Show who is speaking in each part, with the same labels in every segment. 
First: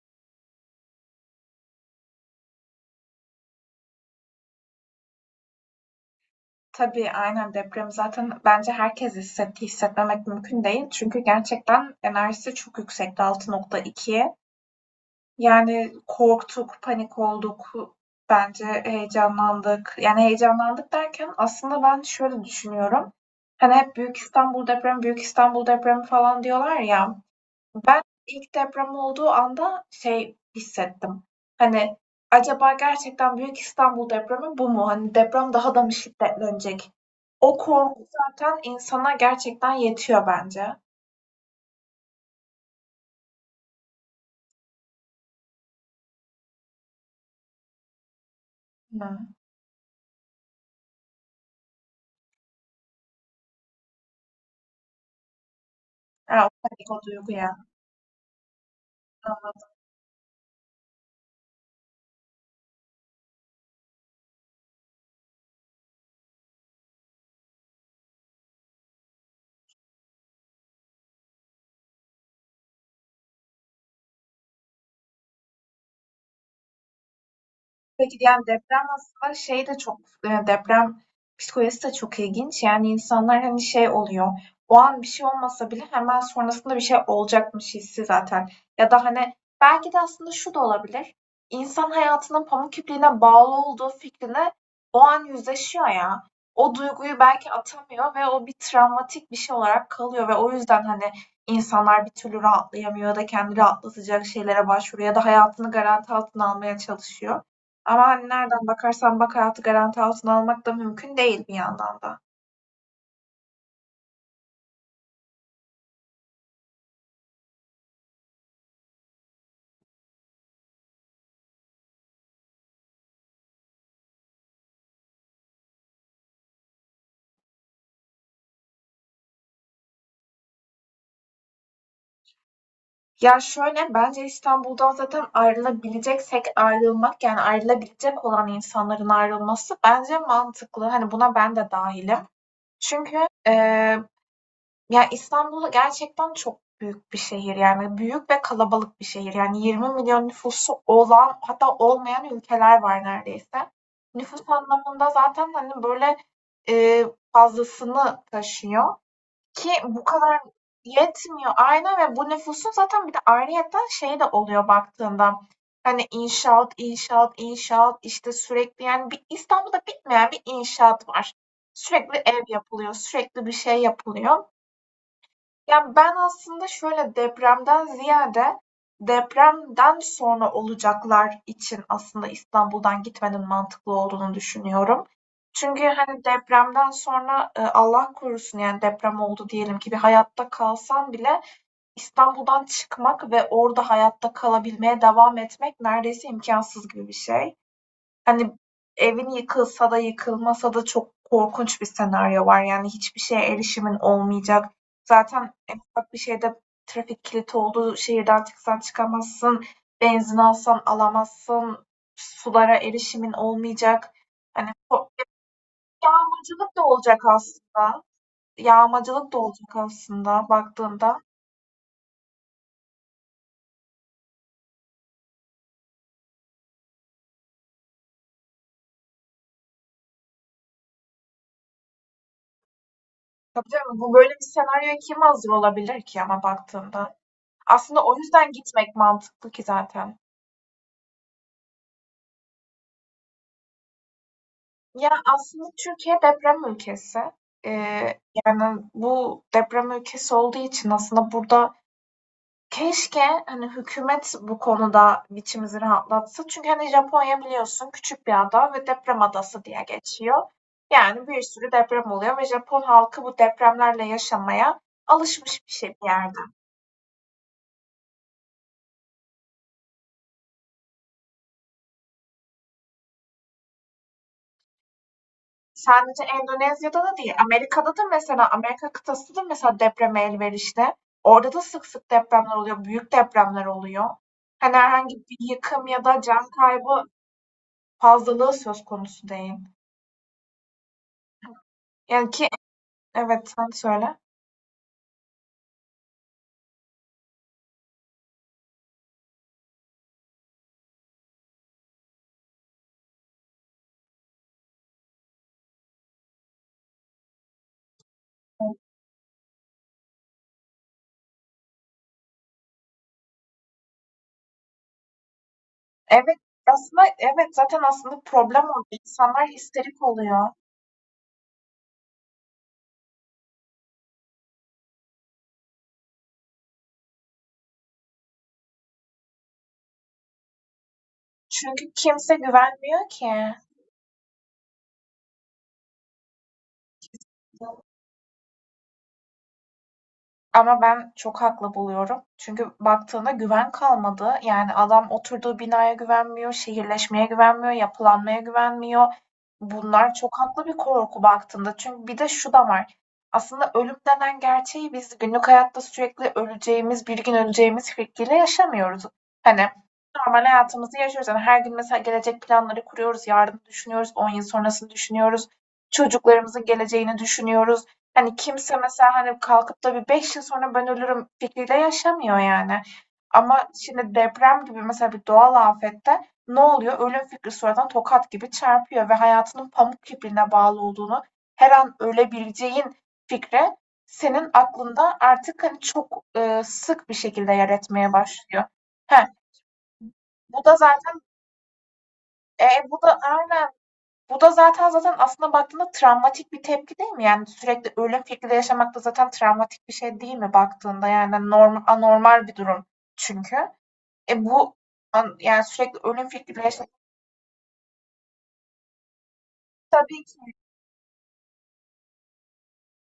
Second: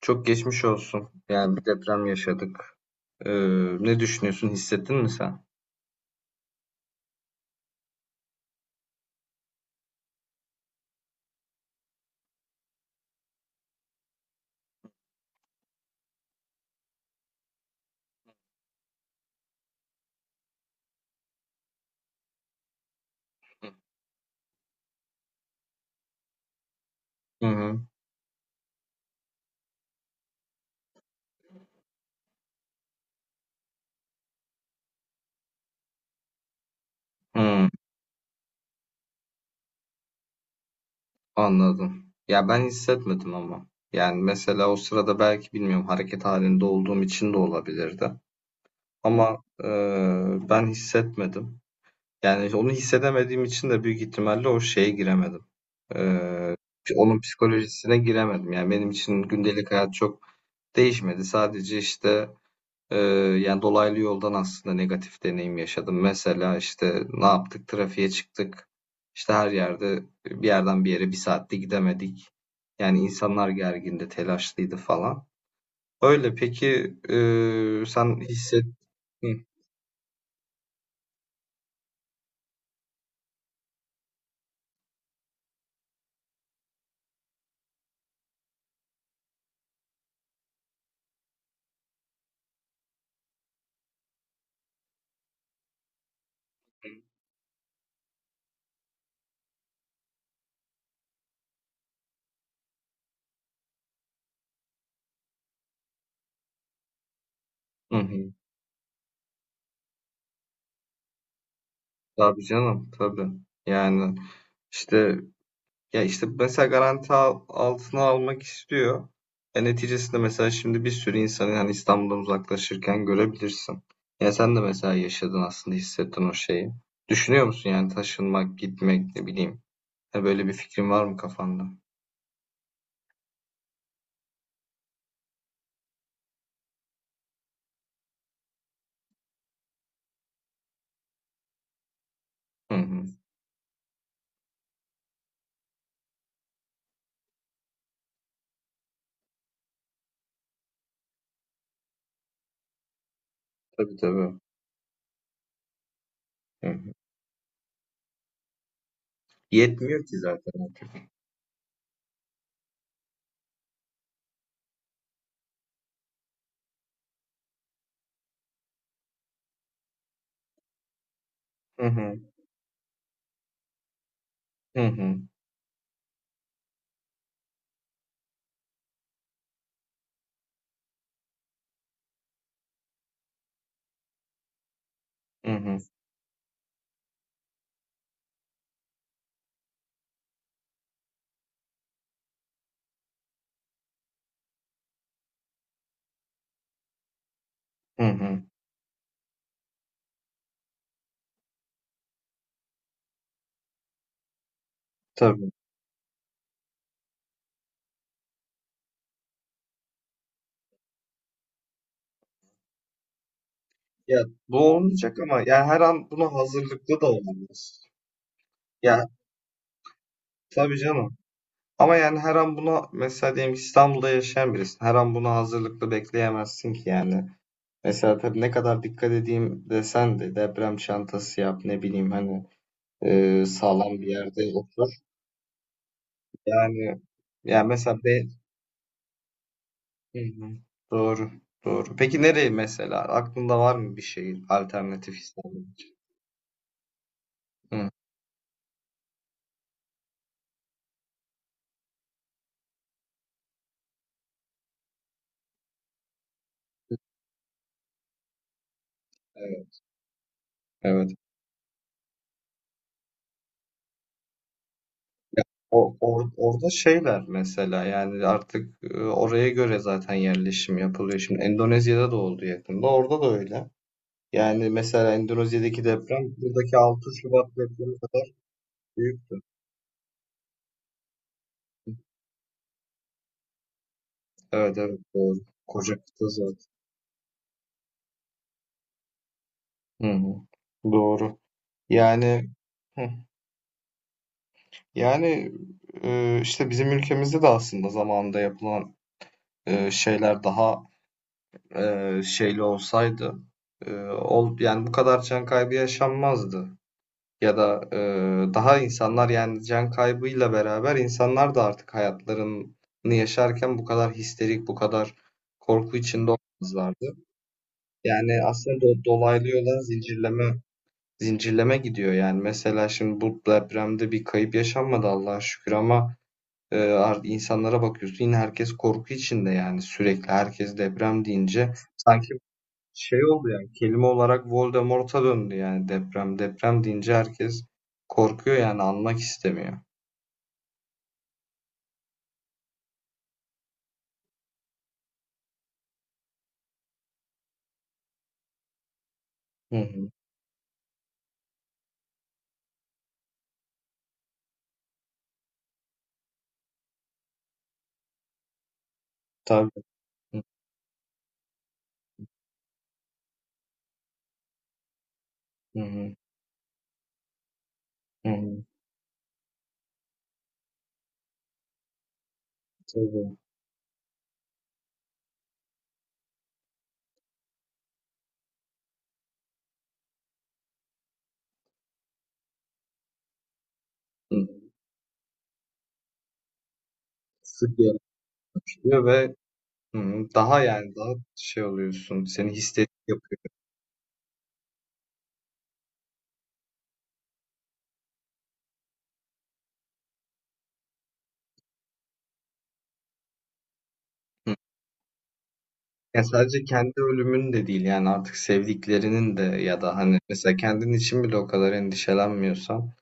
Speaker 1: Çok geçmiş olsun. Yani bir deprem yaşadık. Ee, Ne düşünüyorsun? Hissettin mi sen?
Speaker 2: Tabii, aynen. Deprem zaten bence herkes hissetti. Hissetmemek mümkün değil. Çünkü gerçekten enerjisi çok yüksekti 6,2. Yani korktuk, panik olduk. Bence heyecanlandık. Yani heyecanlandık derken aslında ben şöyle düşünüyorum. Hani hep Büyük İstanbul depremi, Büyük İstanbul depremi falan diyorlar ya.
Speaker 1: Hı hı.
Speaker 2: Ben ilk deprem olduğu anda şey hissettim. Hani acaba gerçekten Büyük İstanbul depremi bu mu? Hani deprem daha da mı şiddetlenecek? O
Speaker 1: Hı,
Speaker 2: korku zaten insana gerçekten yetiyor bence.
Speaker 1: anladım. Ya ben hissetmedim ama. Yani mesela o sırada belki bilmiyorum hareket halinde olduğum için de olabilirdi.
Speaker 2: Hı.
Speaker 1: Ama ben hissetmedim. Yani onu hissedemediğim için de büyük ihtimalle o şeye giremedim.
Speaker 2: Ha, o
Speaker 1: Ee,
Speaker 2: panik, o
Speaker 1: Onun
Speaker 2: duygu ya.
Speaker 1: psikolojisine giremedim. Yani benim için gündelik hayat çok değişmedi. Sadece işte Ee, yani dolaylı yoldan aslında negatif deneyim yaşadım. Mesela işte ne yaptık? Trafiğe çıktık. İşte her yerde bir yerden bir yere bir saatte gidemedik. Yani insanlar gergindi, telaşlıydı falan. Öyle peki
Speaker 2: Peki
Speaker 1: sen
Speaker 2: yani
Speaker 1: hisset...
Speaker 2: deprem
Speaker 1: Hı,
Speaker 2: aslında şey de çok deprem psikolojisi de çok ilginç. Yani insanlar hani şey oluyor. O an bir şey olmasa bile hemen sonrasında bir şey olacakmış hissi zaten. Ya da hani belki de aslında şu da olabilir. İnsan hayatının pamuk ipliğine bağlı olduğu fikrine o an yüzleşiyor ya. O duyguyu belki atamıyor ve o bir travmatik bir şey olarak kalıyor ve o yüzden hani insanlar bir türlü rahatlayamıyor ya da kendi rahatlatacak şeylere başvuruyor ya da hayatını garanti altına almaya çalışıyor.
Speaker 1: hı,
Speaker 2: Ama hani
Speaker 1: hı.
Speaker 2: nereden bakarsan bak hayatı garanti altına almak da mümkün değil bir yandan da.
Speaker 1: Tabii canım, tabii. Yani işte ya işte mesela garanti altına almak istiyor. Neticesinde mesela şimdi bir sürü insanı hani İstanbul'dan uzaklaşırken görebilirsin. Ya sen de mesela yaşadın, aslında hissettin o şeyi. Düşünüyor musun yani taşınmak, gitmek ne bileyim. Ha, böyle bir fikrin var mı kafanda?
Speaker 2: Ya şöyle bence İstanbul'dan zaten ayrılabileceksek ayrılmak yani ayrılabilecek olan insanların ayrılması bence mantıklı. Hani buna ben de dahilim.
Speaker 1: Hı hı.
Speaker 2: Çünkü e, ya, İstanbul gerçekten çok büyük bir şehir, yani büyük ve kalabalık bir şehir. Yani 20 milyon nüfusu olan hatta olmayan ülkeler var neredeyse.
Speaker 1: Tabii tabii.
Speaker 2: Nüfus anlamında zaten, hani, böyle,
Speaker 1: Hı hı.
Speaker 2: eee, fazlasını taşıyor ki bu
Speaker 1: Yetmiyor ki
Speaker 2: kadar
Speaker 1: zaten.
Speaker 2: yetmiyor. Aynen. Ve bu nüfusun zaten bir de ayrıyeten şey de oluyor baktığında, hani, inşaat, inşaat, inşaat, işte, sürekli, yani, bir İstanbul'da bitmeyen bir inşaat var.
Speaker 1: Hı
Speaker 2: Sürekli
Speaker 1: hı.
Speaker 2: ev yapılıyor, sürekli bir şey yapılıyor.
Speaker 1: Hı hı.
Speaker 2: Ya, ben aslında şöyle, depremden ziyade depremden sonra olacaklar için aslında İstanbul'dan gitmenin mantıklı olduğunu düşünüyorum.
Speaker 1: Hı hı.
Speaker 2: Çünkü, hani, depremden sonra, Allah korusun, yani, deprem oldu diyelim ki bir hayatta kalsan bile İstanbul'dan çıkmak ve orada hayatta kalabilmeye devam etmek neredeyse imkansız gibi bir şey.
Speaker 1: Hı hı.
Speaker 2: Hani, evin yıkılsa da yıkılmasa da çok korkunç bir senaryo var. Yani, hiçbir şeye erişimin olmayacak.
Speaker 1: Tabii.
Speaker 2: Zaten en ufak bir şeyde trafik kilidi oldu, şehirden çıksan çıkamazsın, benzin alsan alamazsın, sulara erişimin olmayacak.
Speaker 1: Ya bu
Speaker 2: Hani, o
Speaker 1: olmayacak ama ya her an buna
Speaker 2: yağmacılık da
Speaker 1: hazırlıklı da
Speaker 2: olacak
Speaker 1: olamaz.
Speaker 2: aslında.
Speaker 1: Ya
Speaker 2: Yağmacılık da olacak aslında
Speaker 1: tabii canım.
Speaker 2: baktığında.
Speaker 1: Ama yani her an buna mesela diyelim ki İstanbul'da yaşayan birisin. Her an buna hazırlıklı bekleyemezsin ki yani. Mesela tabii ne kadar dikkat edeyim desen de deprem çantası yap ne bileyim hani
Speaker 2: Tabii canım,
Speaker 1: sağlam bir
Speaker 2: bu böyle
Speaker 1: yerde
Speaker 2: bir
Speaker 1: otur.
Speaker 2: senaryoya kim hazır olabilir ki ama
Speaker 1: Yani
Speaker 2: baktığında?
Speaker 1: yani
Speaker 2: Aslında
Speaker 1: mesela
Speaker 2: o
Speaker 1: be
Speaker 2: yüzden gitmek mantıklı ki
Speaker 1: Hı
Speaker 2: zaten.
Speaker 1: hı. Doğru. Doğru. Peki nereye mesela? Aklında var mı bir şehir
Speaker 2: Ya,
Speaker 1: alternatif İstanbul
Speaker 2: aslında
Speaker 1: için?
Speaker 2: Türkiye deprem ülkesi.
Speaker 1: Hı,
Speaker 2: Eee, Yani bu deprem ülkesi olduğu için aslında burada keşke hani hükümet bu konuda biçimizi rahatlatsa. Çünkü hani Japonya biliyorsun küçük bir ada ve deprem adası
Speaker 1: evet.
Speaker 2: diye geçiyor.
Speaker 1: Evet.
Speaker 2: Yani bir sürü deprem oluyor ve Japon halkı bu depremlerle yaşamaya
Speaker 1: Ya,
Speaker 2: alışmış bir şey
Speaker 1: o
Speaker 2: bir yerde.
Speaker 1: orada şeyler mesela yani artık oraya göre zaten yerleşim yapılıyor. Şimdi Endonezya'da da oldu yakında. Orada da öyle. Yani mesela Endonezya'daki
Speaker 2: Sadece
Speaker 1: deprem buradaki
Speaker 2: Endonezya'da
Speaker 1: 6
Speaker 2: da değil,
Speaker 1: Şubat
Speaker 2: Amerika'da
Speaker 1: depremi
Speaker 2: da
Speaker 1: kadar
Speaker 2: mesela Amerika kıtası
Speaker 1: büyüktü.
Speaker 2: da mesela depreme elverişli. Orada da sık sık depremler oluyor, büyük depremler oluyor. Hani
Speaker 1: Evet evet
Speaker 2: herhangi
Speaker 1: doğru.
Speaker 2: bir yıkım
Speaker 1: Koca
Speaker 2: ya da
Speaker 1: kıta
Speaker 2: can
Speaker 1: zaten.
Speaker 2: kaybı fazlalığı söz konusu değil.
Speaker 1: Hı hı. Doğru.
Speaker 2: Yani ki
Speaker 1: Yani hı.
Speaker 2: evet, sen söyle.
Speaker 1: Yani işte bizim ülkemizde de aslında zamanında yapılan şeyler daha şeyli olsaydı yani bu kadar can kaybı yaşanmazdı. Ya da daha insanlar yani can kaybıyla beraber insanlar da artık hayatlarını yaşarken bu kadar histerik, bu kadar korku içinde
Speaker 2: Evet, aslında
Speaker 1: olmazlardı.
Speaker 2: evet zaten aslında
Speaker 1: Yani
Speaker 2: problem
Speaker 1: aslında
Speaker 2: orada. İnsanlar
Speaker 1: dolaylı yoldan
Speaker 2: histerik
Speaker 1: zincirleme
Speaker 2: oluyor.
Speaker 1: zincirleme gidiyor yani. Mesela şimdi bu depremde bir kayıp yaşanmadı Allah'a şükür ama insanlara bakıyorsun, yine herkes korku içinde yani. Sürekli herkes deprem deyince
Speaker 2: Çünkü
Speaker 1: sanki
Speaker 2: kimse güvenmiyor
Speaker 1: şey oldu
Speaker 2: ki.
Speaker 1: yani, kelime olarak Voldemort'a döndü yani deprem. Deprem deyince herkes korkuyor yani, anmak istemiyor.
Speaker 2: Ama ben çok haklı buluyorum. Çünkü baktığında güven kalmadı. Yani adam oturduğu binaya güvenmiyor, şehirleşmeye güvenmiyor, yapılanmaya güvenmiyor.
Speaker 1: Hı hı.
Speaker 2: Bunlar çok haklı bir korku baktığında. Çünkü bir de şu da var. Aslında ölüm denen gerçeği biz günlük hayatta sürekli öleceğimiz, bir gün öleceğimiz fikriyle yaşamıyoruz. Hani
Speaker 1: Tabii. Hı
Speaker 2: normal hayatımızı yaşıyoruz. Yani her gün mesela gelecek planları kuruyoruz, yarını düşünüyoruz, 10 yıl sonrasını düşünüyoruz,
Speaker 1: hı.
Speaker 2: çocuklarımızın geleceğini düşünüyoruz.
Speaker 1: Hı
Speaker 2: Hani
Speaker 1: hı.
Speaker 2: kimse mesela hani kalkıp da bir 5 yıl sonra ben ölürüm fikriyle yaşamıyor yani.
Speaker 1: Tabii.
Speaker 2: Ama şimdi deprem gibi mesela bir doğal afette ne oluyor? Ölüm fikri sonradan tokat gibi çarpıyor ve hayatının pamuk ipliğine bağlı olduğunu, her an ölebileceğin fikri
Speaker 1: Hı.
Speaker 2: senin aklında artık hani çok sık bir şekilde yer
Speaker 1: Sık
Speaker 2: etmeye başlıyor.
Speaker 1: yaşıyor
Speaker 2: He,
Speaker 1: ve hı hı, daha
Speaker 2: Bu da
Speaker 1: yani daha
Speaker 2: zaten
Speaker 1: şey oluyorsun. Seni
Speaker 2: e,
Speaker 1: hisset
Speaker 2: bu da
Speaker 1: yapıyor.
Speaker 2: aynen bu da zaten aslında baktığında travmatik bir tepki değil mi? Yani sürekli ölüm fikriyle yaşamak da zaten travmatik bir şey değil mi baktığında? Yani normal anormal bir durum çünkü. E
Speaker 1: Hı.
Speaker 2: bu Yani sürekli
Speaker 1: Yani
Speaker 2: ölüm fikriyle
Speaker 1: sadece
Speaker 2: yaşamak
Speaker 1: kendi ölümün de değil yani, artık sevdiklerinin de, ya da hani
Speaker 2: tabii ki
Speaker 1: mesela kendin için bile o kadar endişelenmiyorsan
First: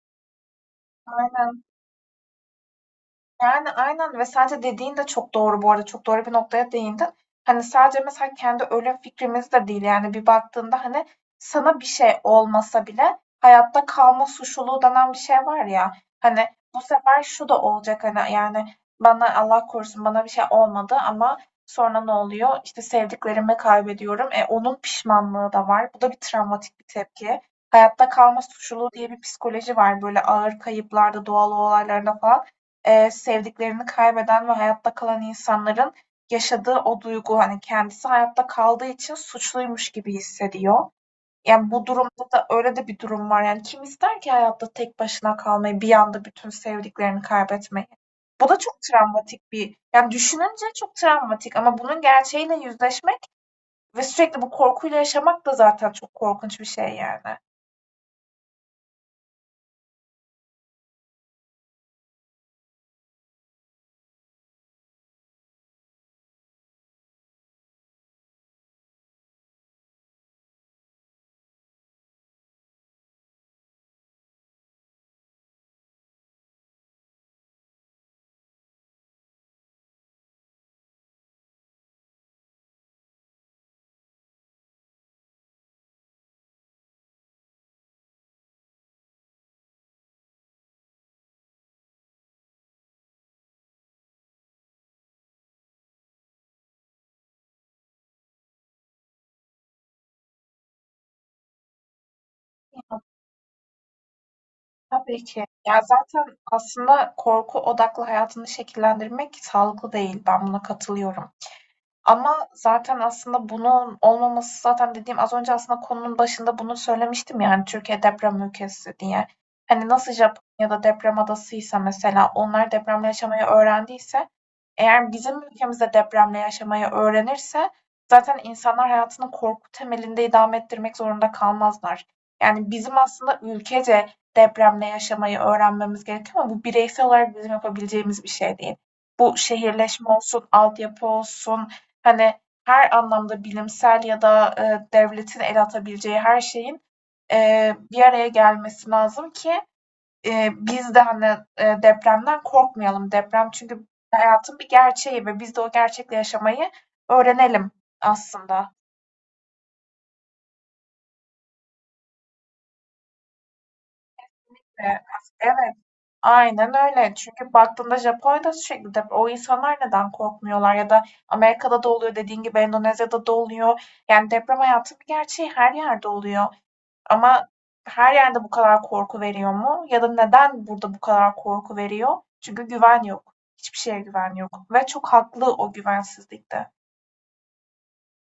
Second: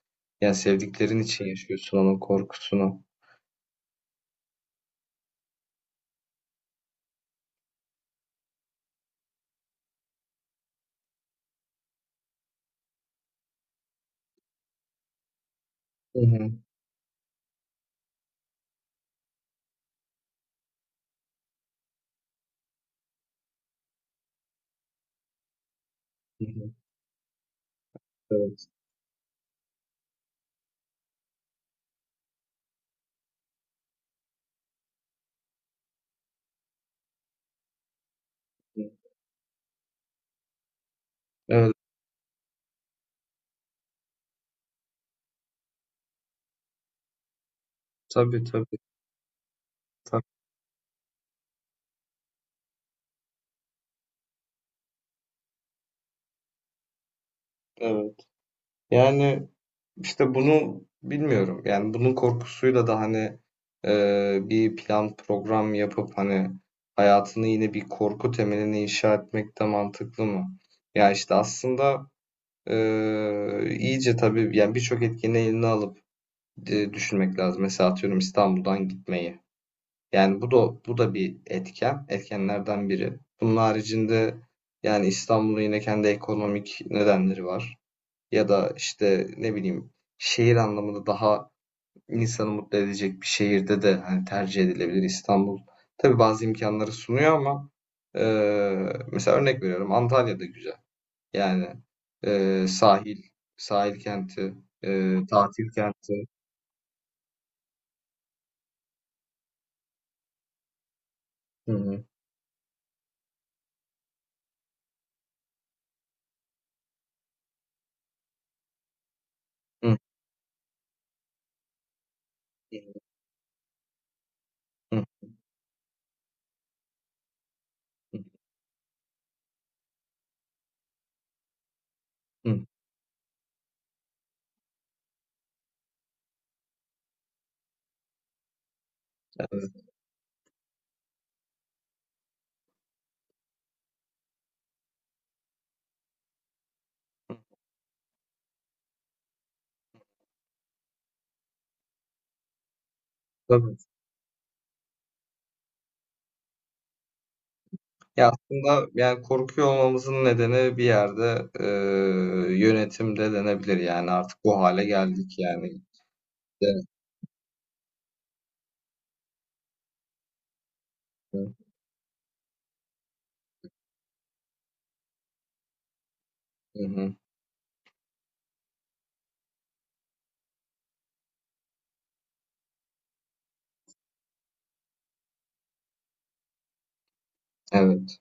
Speaker 1: yani sevdiklerin için
Speaker 2: aynen.
Speaker 1: yaşıyorsun onun korkusunu.
Speaker 2: Yani, aynen ve sadece dediğin de çok doğru bu arada. Çok doğru bir noktaya değindin. Hani, sadece mesela kendi ölüm fikrimiz de değil, yani, bir baktığında, hani, sana bir şey olmasa bile hayatta kalma suçluluğu denen bir şey var ya,
Speaker 1: Hı
Speaker 2: hani,
Speaker 1: hı.
Speaker 2: bu sefer şu da olacak, hani, yani, bana Allah korusun bana bir şey olmadı ama sonra ne oluyor? İşte, sevdiklerimi kaybediyorum. Onun pişmanlığı da var. Bu da bir
Speaker 1: Hı hı.
Speaker 2: travmatik bir tepki. Hayatta kalma
Speaker 1: Evet.
Speaker 2: suçluluğu diye bir psikoloji var, böyle, ağır kayıplarda, doğal olaylarda falan. Sevdiklerini kaybeden ve hayatta kalan insanların yaşadığı o duygu, hani, kendisi hayatta
Speaker 1: Hı.
Speaker 2: kaldığı için suçluymuş gibi hissediyor. Yani,
Speaker 1: Evet.
Speaker 2: bu durumda da öyle de bir durum var. Yani, kim ister ki hayatta tek başına kalmayı, bir anda bütün sevdiklerini kaybetmeyi?
Speaker 1: Tabii
Speaker 2: Bu da
Speaker 1: tabii.
Speaker 2: çok travmatik bir. Yani, düşününce çok travmatik ama bunun gerçeğiyle yüzleşmek ve sürekli bu korkuyla yaşamak da zaten çok korkunç bir şey yani.
Speaker 1: Evet. Yani işte bunu bilmiyorum. Yani bunun korkusuyla da hani bir plan program yapıp hani hayatını yine bir korku temeline inşa etmek de mantıklı mı? Ya işte aslında e, iyice tabii yani birçok etkeni eline alıp düşünmek lazım. Mesela atıyorum İstanbul'dan gitmeyi. Yani bu da bir etken, etkenlerden biri. Bunun haricinde yani İstanbul'un yine kendi ekonomik nedenleri var, ya da işte ne bileyim şehir anlamında daha insanı mutlu edecek bir şehirde de hani tercih edilebilir İstanbul. Tabii bazı imkanları sunuyor ama e, mesela örnek veriyorum Antalya'da güzel. Yani sahil, kenti,
Speaker 2: Tabii ki.
Speaker 1: tatil
Speaker 2: Ya,
Speaker 1: kenti.
Speaker 2: zaten aslında korku odaklı hayatını şekillendirmek sağlıklı değil. Ben buna katılıyorum.
Speaker 1: Hı hı.
Speaker 2: Ama zaten aslında bunun olmaması zaten dediğim az önce aslında konunun başında bunu söylemiştim yani Türkiye deprem ülkesi diye. Hani,
Speaker 1: Hı
Speaker 2: nasıl Japonya'da deprem adasıysa mesela onlar depremle yaşamayı öğrendiyse
Speaker 1: hı.
Speaker 2: eğer bizim ülkemizde depremle yaşamayı öğrenirse
Speaker 1: Hı,
Speaker 2: zaten insanlar hayatını korku temelinde idame ettirmek zorunda kalmazlar. Yani, bizim aslında ülkece depremle yaşamayı öğrenmemiz gerekiyor ama bu bireysel olarak bizim yapabileceğimiz bir şey değil. Bu
Speaker 1: evet,
Speaker 2: şehirleşme olsun, altyapı olsun, hani, her anlamda bilimsel ya da devletin el atabileceği her şeyin bir araya gelmesi lazım ki biz de, hani, depremden korkmayalım. Deprem
Speaker 1: tabii.
Speaker 2: çünkü hayatın bir gerçeği ve biz de o gerçekle yaşamayı öğrenelim
Speaker 1: Ya
Speaker 2: aslında.
Speaker 1: aslında yani korkuyor olmamızın nedeni bir yerde yönetimde denebilir yani, artık bu hale
Speaker 2: Eee,
Speaker 1: geldik
Speaker 2: evet,
Speaker 1: yani.
Speaker 2: aynen
Speaker 1: Evet.
Speaker 2: öyle. Çünkü baktığında Japonya'da sürekli deprem. O insanlar neden korkmuyorlar ya da
Speaker 1: Hı
Speaker 2: Amerika'da da oluyor, dediğin gibi Endonezya'da da oluyor. Yani deprem hayatın bir gerçeği, her yerde oluyor.
Speaker 1: hı.
Speaker 2: Ama her yerde bu kadar korku veriyor mu? Ya da neden burada bu kadar korku veriyor? Çünkü güven yok. Hiçbir şeye güven yok ve çok haklı o güvensizlikte.
Speaker 1: Evet.